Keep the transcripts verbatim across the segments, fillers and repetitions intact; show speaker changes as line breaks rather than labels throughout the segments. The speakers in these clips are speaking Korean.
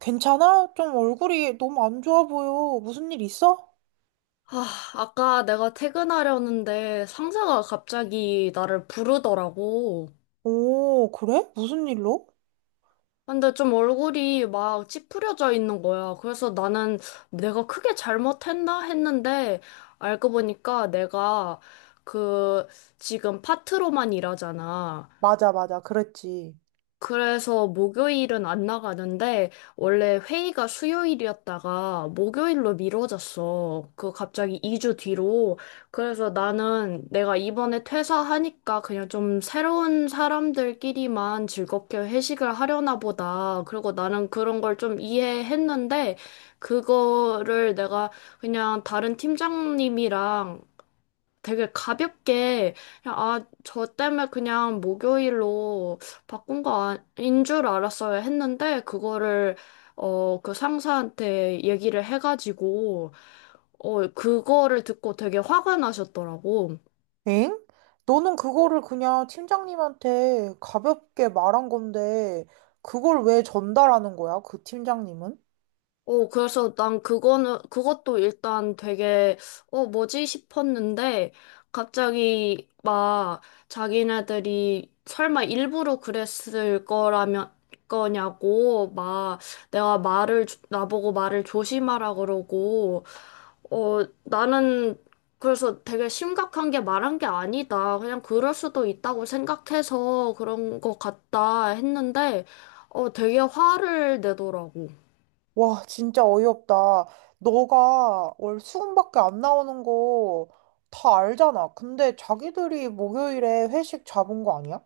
괜찮아? 좀 얼굴이 너무 안 좋아 보여. 무슨 일 있어?
아, 아까 내가 퇴근하려는데 상사가 갑자기 나를 부르더라고.
오, 그래? 무슨 일로?
근데 좀 얼굴이 막 찌푸려져 있는 거야. 그래서 나는 내가 크게 잘못했나 했는데 알고 보니까 내가 그 지금 파트로만 일하잖아.
맞아, 맞아. 그랬지.
그래서 목요일은 안 나가는데 원래 회의가 수요일이었다가 목요일로 미뤄졌어. 그 갑자기 이 주 뒤로. 그래서 나는 내가 이번에 퇴사하니까 그냥 좀 새로운 사람들끼리만 즐겁게 회식을 하려나 보다. 그리고 나는 그런 걸 좀 이해했는데 그거를 내가 그냥 다른 팀장님이랑 되게 가볍게 그냥 아, 저 때문에 그냥 목요일로 바꾼 거 아닌 줄 알았어야 했는데 그거를 어, 그 상사한테 얘기를 해가지고 어, 그거를 듣고 되게 화가 나셨더라고.
엥? 너는 그거를 그냥 팀장님한테 가볍게 말한 건데, 그걸 왜 전달하는 거야? 그 팀장님은?
어, 그래서 난 그거는, 그것도 일단 되게, 어, 뭐지 싶었는데, 갑자기 막 자기네들이 설마 일부러 그랬을 거라면, 거냐고, 막 내가 말을, 조- 나보고 말을 조심하라 그러고, 어, 나는 그래서 되게 심각한 게 말한 게 아니다. 그냥 그럴 수도 있다고 생각해서 그런 것 같다 했는데, 어, 되게 화를 내더라고.
와, 진짜 어이없다. 너가 월 수금밖에 안 나오는 거 다 알잖아. 근데 자기들이 목요일에 회식 잡은 거 아니야?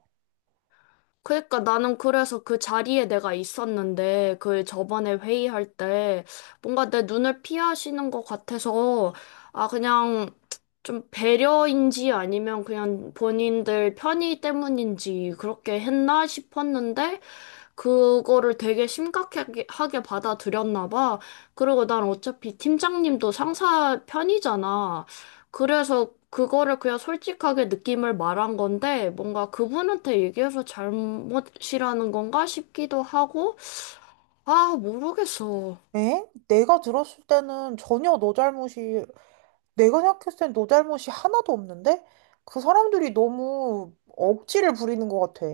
그러니까 나는 그래서 그 자리에 내가 있었는데 그 저번에 회의할 때 뭔가 내 눈을 피하시는 것 같아서 아, 그냥 좀 배려인지 아니면 그냥 본인들 편의 때문인지 그렇게 했나 싶었는데 그거를 되게 심각하게 하게 받아들였나 봐. 그리고 난 어차피 팀장님도 상사 편이잖아. 그래서 그거를 그냥 솔직하게 느낌을 말한 건데, 뭔가 그분한테 얘기해서 잘못이라는 건가 싶기도 하고, 아, 모르겠어.
엥? 내가 들었을 때는 전혀 너 잘못이 내가 생각했을 땐 너 잘못이 하나도 없는데? 그 사람들이 너무 억지를 부리는 것 같아.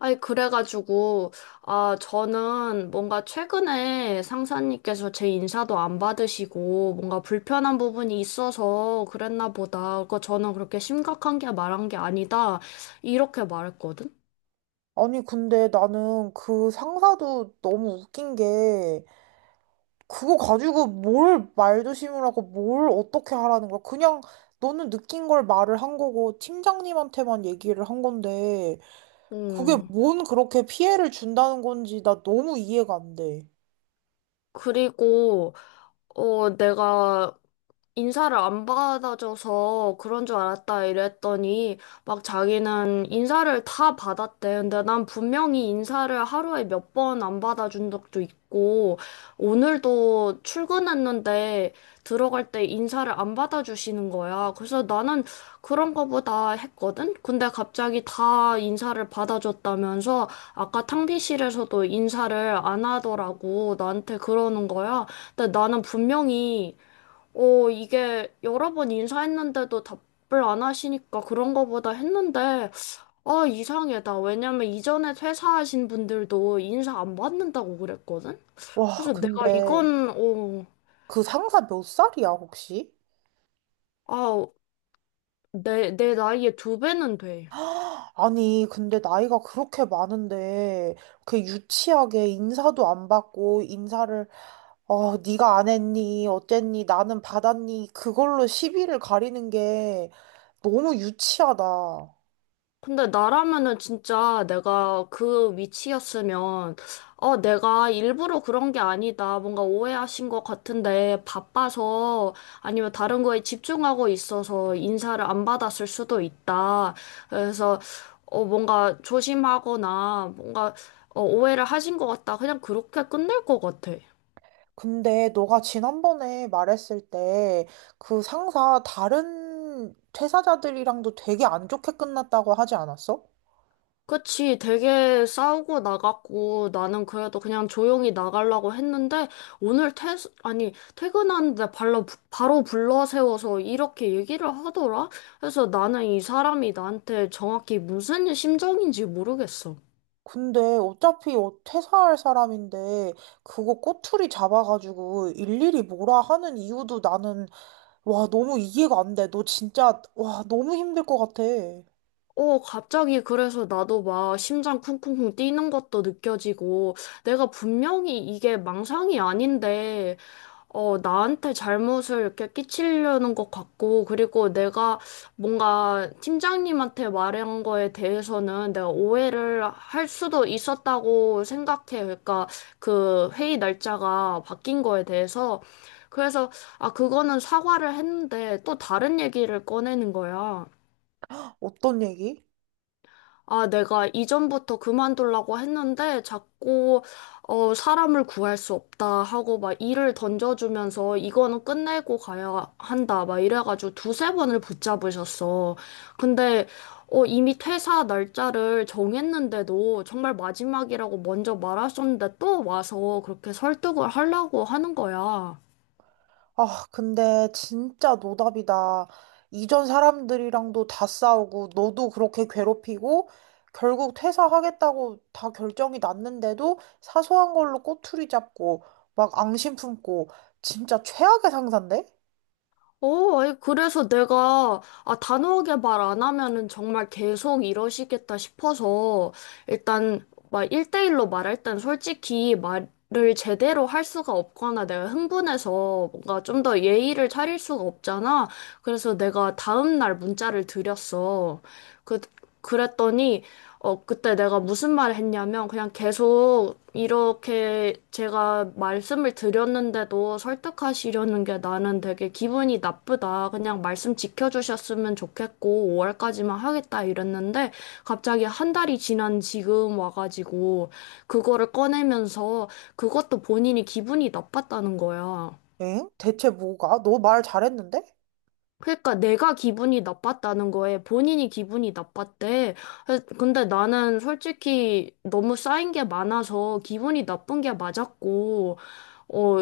아니, 그래가지고, 아, 저는 뭔가 최근에 상사님께서 제 인사도 안 받으시고, 뭔가 불편한 부분이 있어서 그랬나 보다. 그거 저는 그렇게 심각한 게 말한 게 아니다. 이렇게 말했거든?
아니, 근데 나는 그 상사도 너무 웃긴 게, 그거 가지고 뭘 말조심을라고 뭘 어떻게 하라는 거야. 그냥 너는 느낀 걸 말을 한 거고, 팀장님한테만 얘기를 한 건데, 그게
음.
뭔 그렇게 피해를 준다는 건지 나 너무 이해가 안 돼.
그리고, 어, 내가 인사를 안 받아줘서 그런 줄 알았다 이랬더니 막 자기는 인사를 다 받았대. 근데 난 분명히 인사를 하루에 몇 번 안 받아준 적도 있고 오늘도 출근했는데 들어갈 때 인사를 안 받아주시는 거야. 그래서 나는 그런 거보다 했거든? 근데 갑자기 다 인사를 받아줬다면서 아까 탕비실에서도 인사를 안 하더라고 나한테 그러는 거야. 근데 나는 분명히 어, 이게 여러 번 인사했는데도 답을 안 하시니까 그런 거보다 했는데, 아, 이상하다. 왜냐면 이전에 퇴사하신 분들도 인사 안 받는다고 그랬거든?
와,
그래서 내가
근데
이건, 어,
그 상사 몇 살이야, 혹시?
아, 내, 내 나이에 두 배는 돼.
아니, 근데 나이가 그렇게 많은데, 그 유치하게 인사도 안 받고, 인사를, 어, 네가 안 했니? 어쨌니? 나는 받았니? 그걸로 시비를 가리는 게 너무 유치하다.
근데 나라면은 진짜 내가 그 위치였으면, 어, 내가 일부러 그런 게 아니다. 뭔가 오해하신 것 같은데, 바빠서, 아니면 다른 거에 집중하고 있어서 인사를 안 받았을 수도 있다. 그래서, 어, 뭔가 조심하거나, 뭔가, 어, 오해를 하신 것 같다. 그냥 그렇게 끝낼 것 같아.
근데 너가 지난번에 말했을 때, 그 상사 다른 퇴사자들이랑도 되게 안 좋게 끝났다고 하지 않았어?
그치, 되게 싸우고 나갔고, 나는 그래도 그냥 조용히 나가려고 했는데, 오늘 퇴, 아니, 퇴근하는데 발로, 바로 불러 세워서 이렇게 얘기를 하더라? 그래서 나는 이 사람이 나한테 정확히 무슨 심정인지 모르겠어.
근데 어차피 어- 퇴사할 사람인데 그거 꼬투리 잡아가지고 일일이 뭐라 하는 이유도 나는 와 너무 이해가 안 돼. 너 진짜 와 너무 힘들 것 같아.
어, 갑자기 그래서 나도 막 심장 쿵쿵쿵 뛰는 것도 느껴지고, 내가 분명히 이게 망상이 아닌데, 어, 나한테 잘못을 이렇게 끼치려는 것 같고, 그리고 내가 뭔가 팀장님한테 말한 거에 대해서는 내가 오해를 할 수도 있었다고 생각해. 그러니까 그 회의 날짜가 바뀐 거에 대해서. 그래서, 아, 그거는 사과를 했는데 또 다른 얘기를 꺼내는 거야.
어떤 얘기?
아, 내가 이전부터 그만두려고 했는데 자꾸 어, 사람을 구할 수 없다 하고 막 일을 던져주면서 이거는 끝내고 가야 한다 막 이래가지고 두세 번을 붙잡으셨어. 근데 어, 이미 퇴사 날짜를 정했는데도 정말 마지막이라고 먼저 말하셨는데 또 와서 그렇게 설득을 하려고 하는 거야.
아 근데 진짜 노답이다. 이전 사람들이랑도 다 싸우고 너도 그렇게 괴롭히고 결국 퇴사하겠다고 다 결정이 났는데도 사소한 걸로 꼬투리 잡고 막 앙심 품고 진짜 최악의 상사인데?
어, 아니, 그래서 내가, 아, 단호하게 말 안 하면은 정말 계속 이러시겠다 싶어서, 일단, 막, 일 대 일로 말할 땐 솔직히 말을 제대로 할 수가 없거나 내가 흥분해서 뭔가 좀 더 예의를 차릴 수가 없잖아. 그래서 내가 다음날 문자를 드렸어. 그, 그랬더니, 어, 그때 내가 무슨 말을 했냐면, 그냥 계속 이렇게 제가 말씀을 드렸는데도 설득하시려는 게 나는 되게 기분이 나쁘다. 그냥 말씀 지켜주셨으면 좋겠고, 오월까지만 하겠다 이랬는데, 갑자기 한 달이 지난 지금 와가지고, 그거를 꺼내면서, 그것도 본인이 기분이 나빴다는 거야.
엥? 대체 뭐가? 너 말 잘했는데?
그러니까 내가 기분이 나빴다는 거에 본인이 기분이 나빴대. 그래서 근데 나는 솔직히 너무 쌓인 게 많아서 기분이 나쁜 게 맞았고, 어,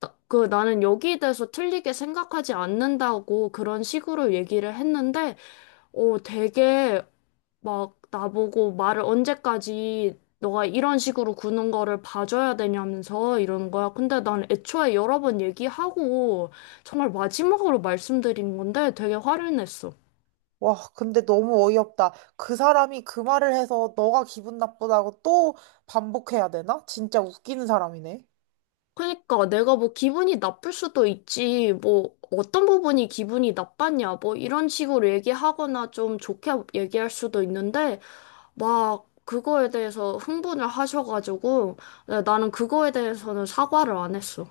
나- 그 나는 여기에 대해서 틀리게 생각하지 않는다고 그런 식으로 얘기를 했는데, 어, 되게 막 나보고 말을 언제까지 너가 이런 식으로 구는 거를 봐줘야 되냐면서 이러는 거야. 근데 난 애초에 여러 번 얘기하고 정말 마지막으로 말씀드린 건데 되게 화를 냈어.
와, 근데 너무 어이없다. 그 사람이 그 말을 해서 너가 기분 나쁘다고 또 반복해야 되나? 진짜 웃기는 사람이네.
그러니까 내가 뭐 기분이 나쁠 수도 있지. 뭐 어떤 부분이 기분이 나빴냐. 뭐 이런 식으로 얘기하거나 좀 좋게 얘기할 수도 있는데 막 그거에 대해서 흥분을 하셔가지고 나는 그거에 대해서는 사과를 안 했어.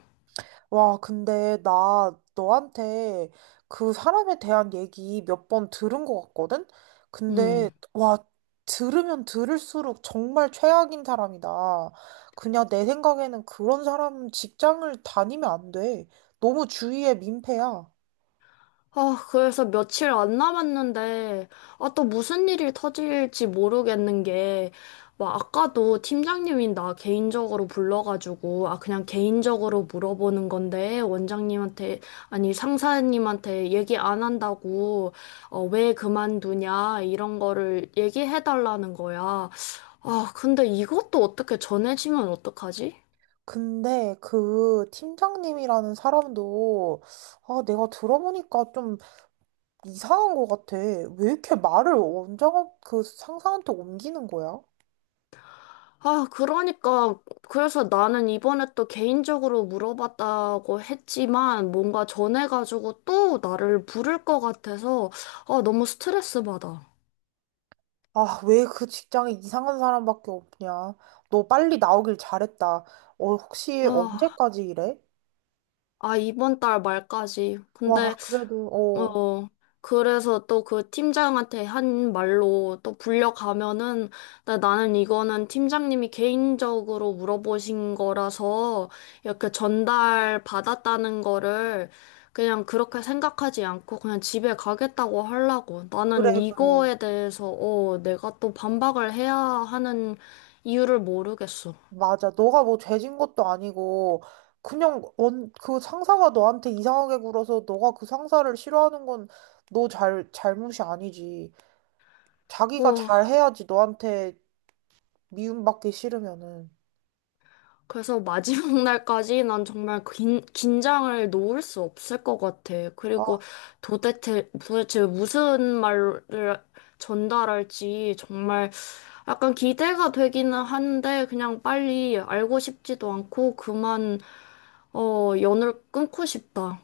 와, 근데 나 너한테 그 사람에 대한 얘기 몇 번 들은 것 같거든? 근데,
음.
와, 들으면 들을수록 정말 최악인 사람이다. 그냥 내 생각에는 그런 사람은 직장을 다니면 안 돼. 너무 주위에 민폐야.
아, 그래서 며칠 안 남았는데, 아, 또 무슨 일이 터질지 모르겠는 게, 막 아까도 팀장님이 나 개인적으로 불러가지고, 아, 그냥 개인적으로 물어보는 건데, 원장님한테, 아니, 상사님한테 얘기 안 한다고, 어, 왜 그만두냐, 이런 거를 얘기해달라는 거야. 아, 근데 이것도 어떻게 전해지면 어떡하지?
근데 그 팀장님이라는 사람도 아, 내가 들어보니까 좀 이상한 것 같아. 왜 이렇게 말을 원장 그 상사한테 옮기는 거야?
아, 그러니까, 그래서 나는 이번에 또 개인적으로 물어봤다고 했지만, 뭔가 전해가지고 또 나를 부를 것 같아서, 아, 너무 스트레스 받아.
아, 왜 그 직장에 이상한 사람밖에 없냐? 너 빨리 나오길 잘했다. 어, 혹시
아,
언제까지 일해?
아, 이번 달 말까지.
와,
근데
그래도 어,
어, 그래서 또 그 팀장한테 한 말로 또 불려가면은, 나, 나는 이거는 팀장님이 개인적으로 물어보신 거라서 이렇게 전달 받았다는 거를 그냥 그렇게 생각하지 않고 그냥 집에 가겠다고 하려고.
그래,
나는
그래.
이거에 대해서, 어, 내가 또 반박을 해야 하는 이유를 모르겠어.
맞아. 너가 뭐 죄진 것도 아니고, 그냥 원, 그 상사가 너한테 이상하게 굴어서 너가 그 상사를 싫어하는 건 너 잘, 잘못이 아니지. 자기가
어,
잘해야지 너한테 미움받기 싫으면은.
그래서 마지막 날까지 난 정말 긴, 긴장을 놓을 수 없을 것 같아.
아,
그리고 도대체, 도대체 무슨 말을 전달할지 정말 약간 기대가 되기는 한데 그냥 빨리 알고 싶지도 않고 그만, 어, 연을 끊고 싶다.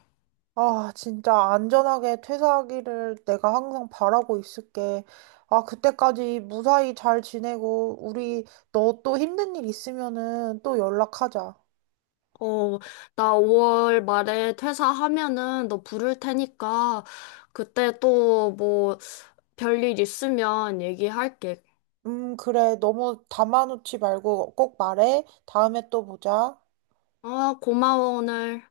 아, 진짜 안전하게 퇴사하기를 내가 항상 바라고 있을게. 아, 그때까지 무사히 잘 지내고, 우리 너 또 힘든 일 있으면은 또 연락하자.
어, 나 오월 말에 퇴사하면은 너 부를 테니까 그때 또 뭐 별일 있으면 얘기할게.
음, 그래. 너무 담아놓지 말고 꼭 말해. 다음에 또 보자.
아, 고마워, 오늘.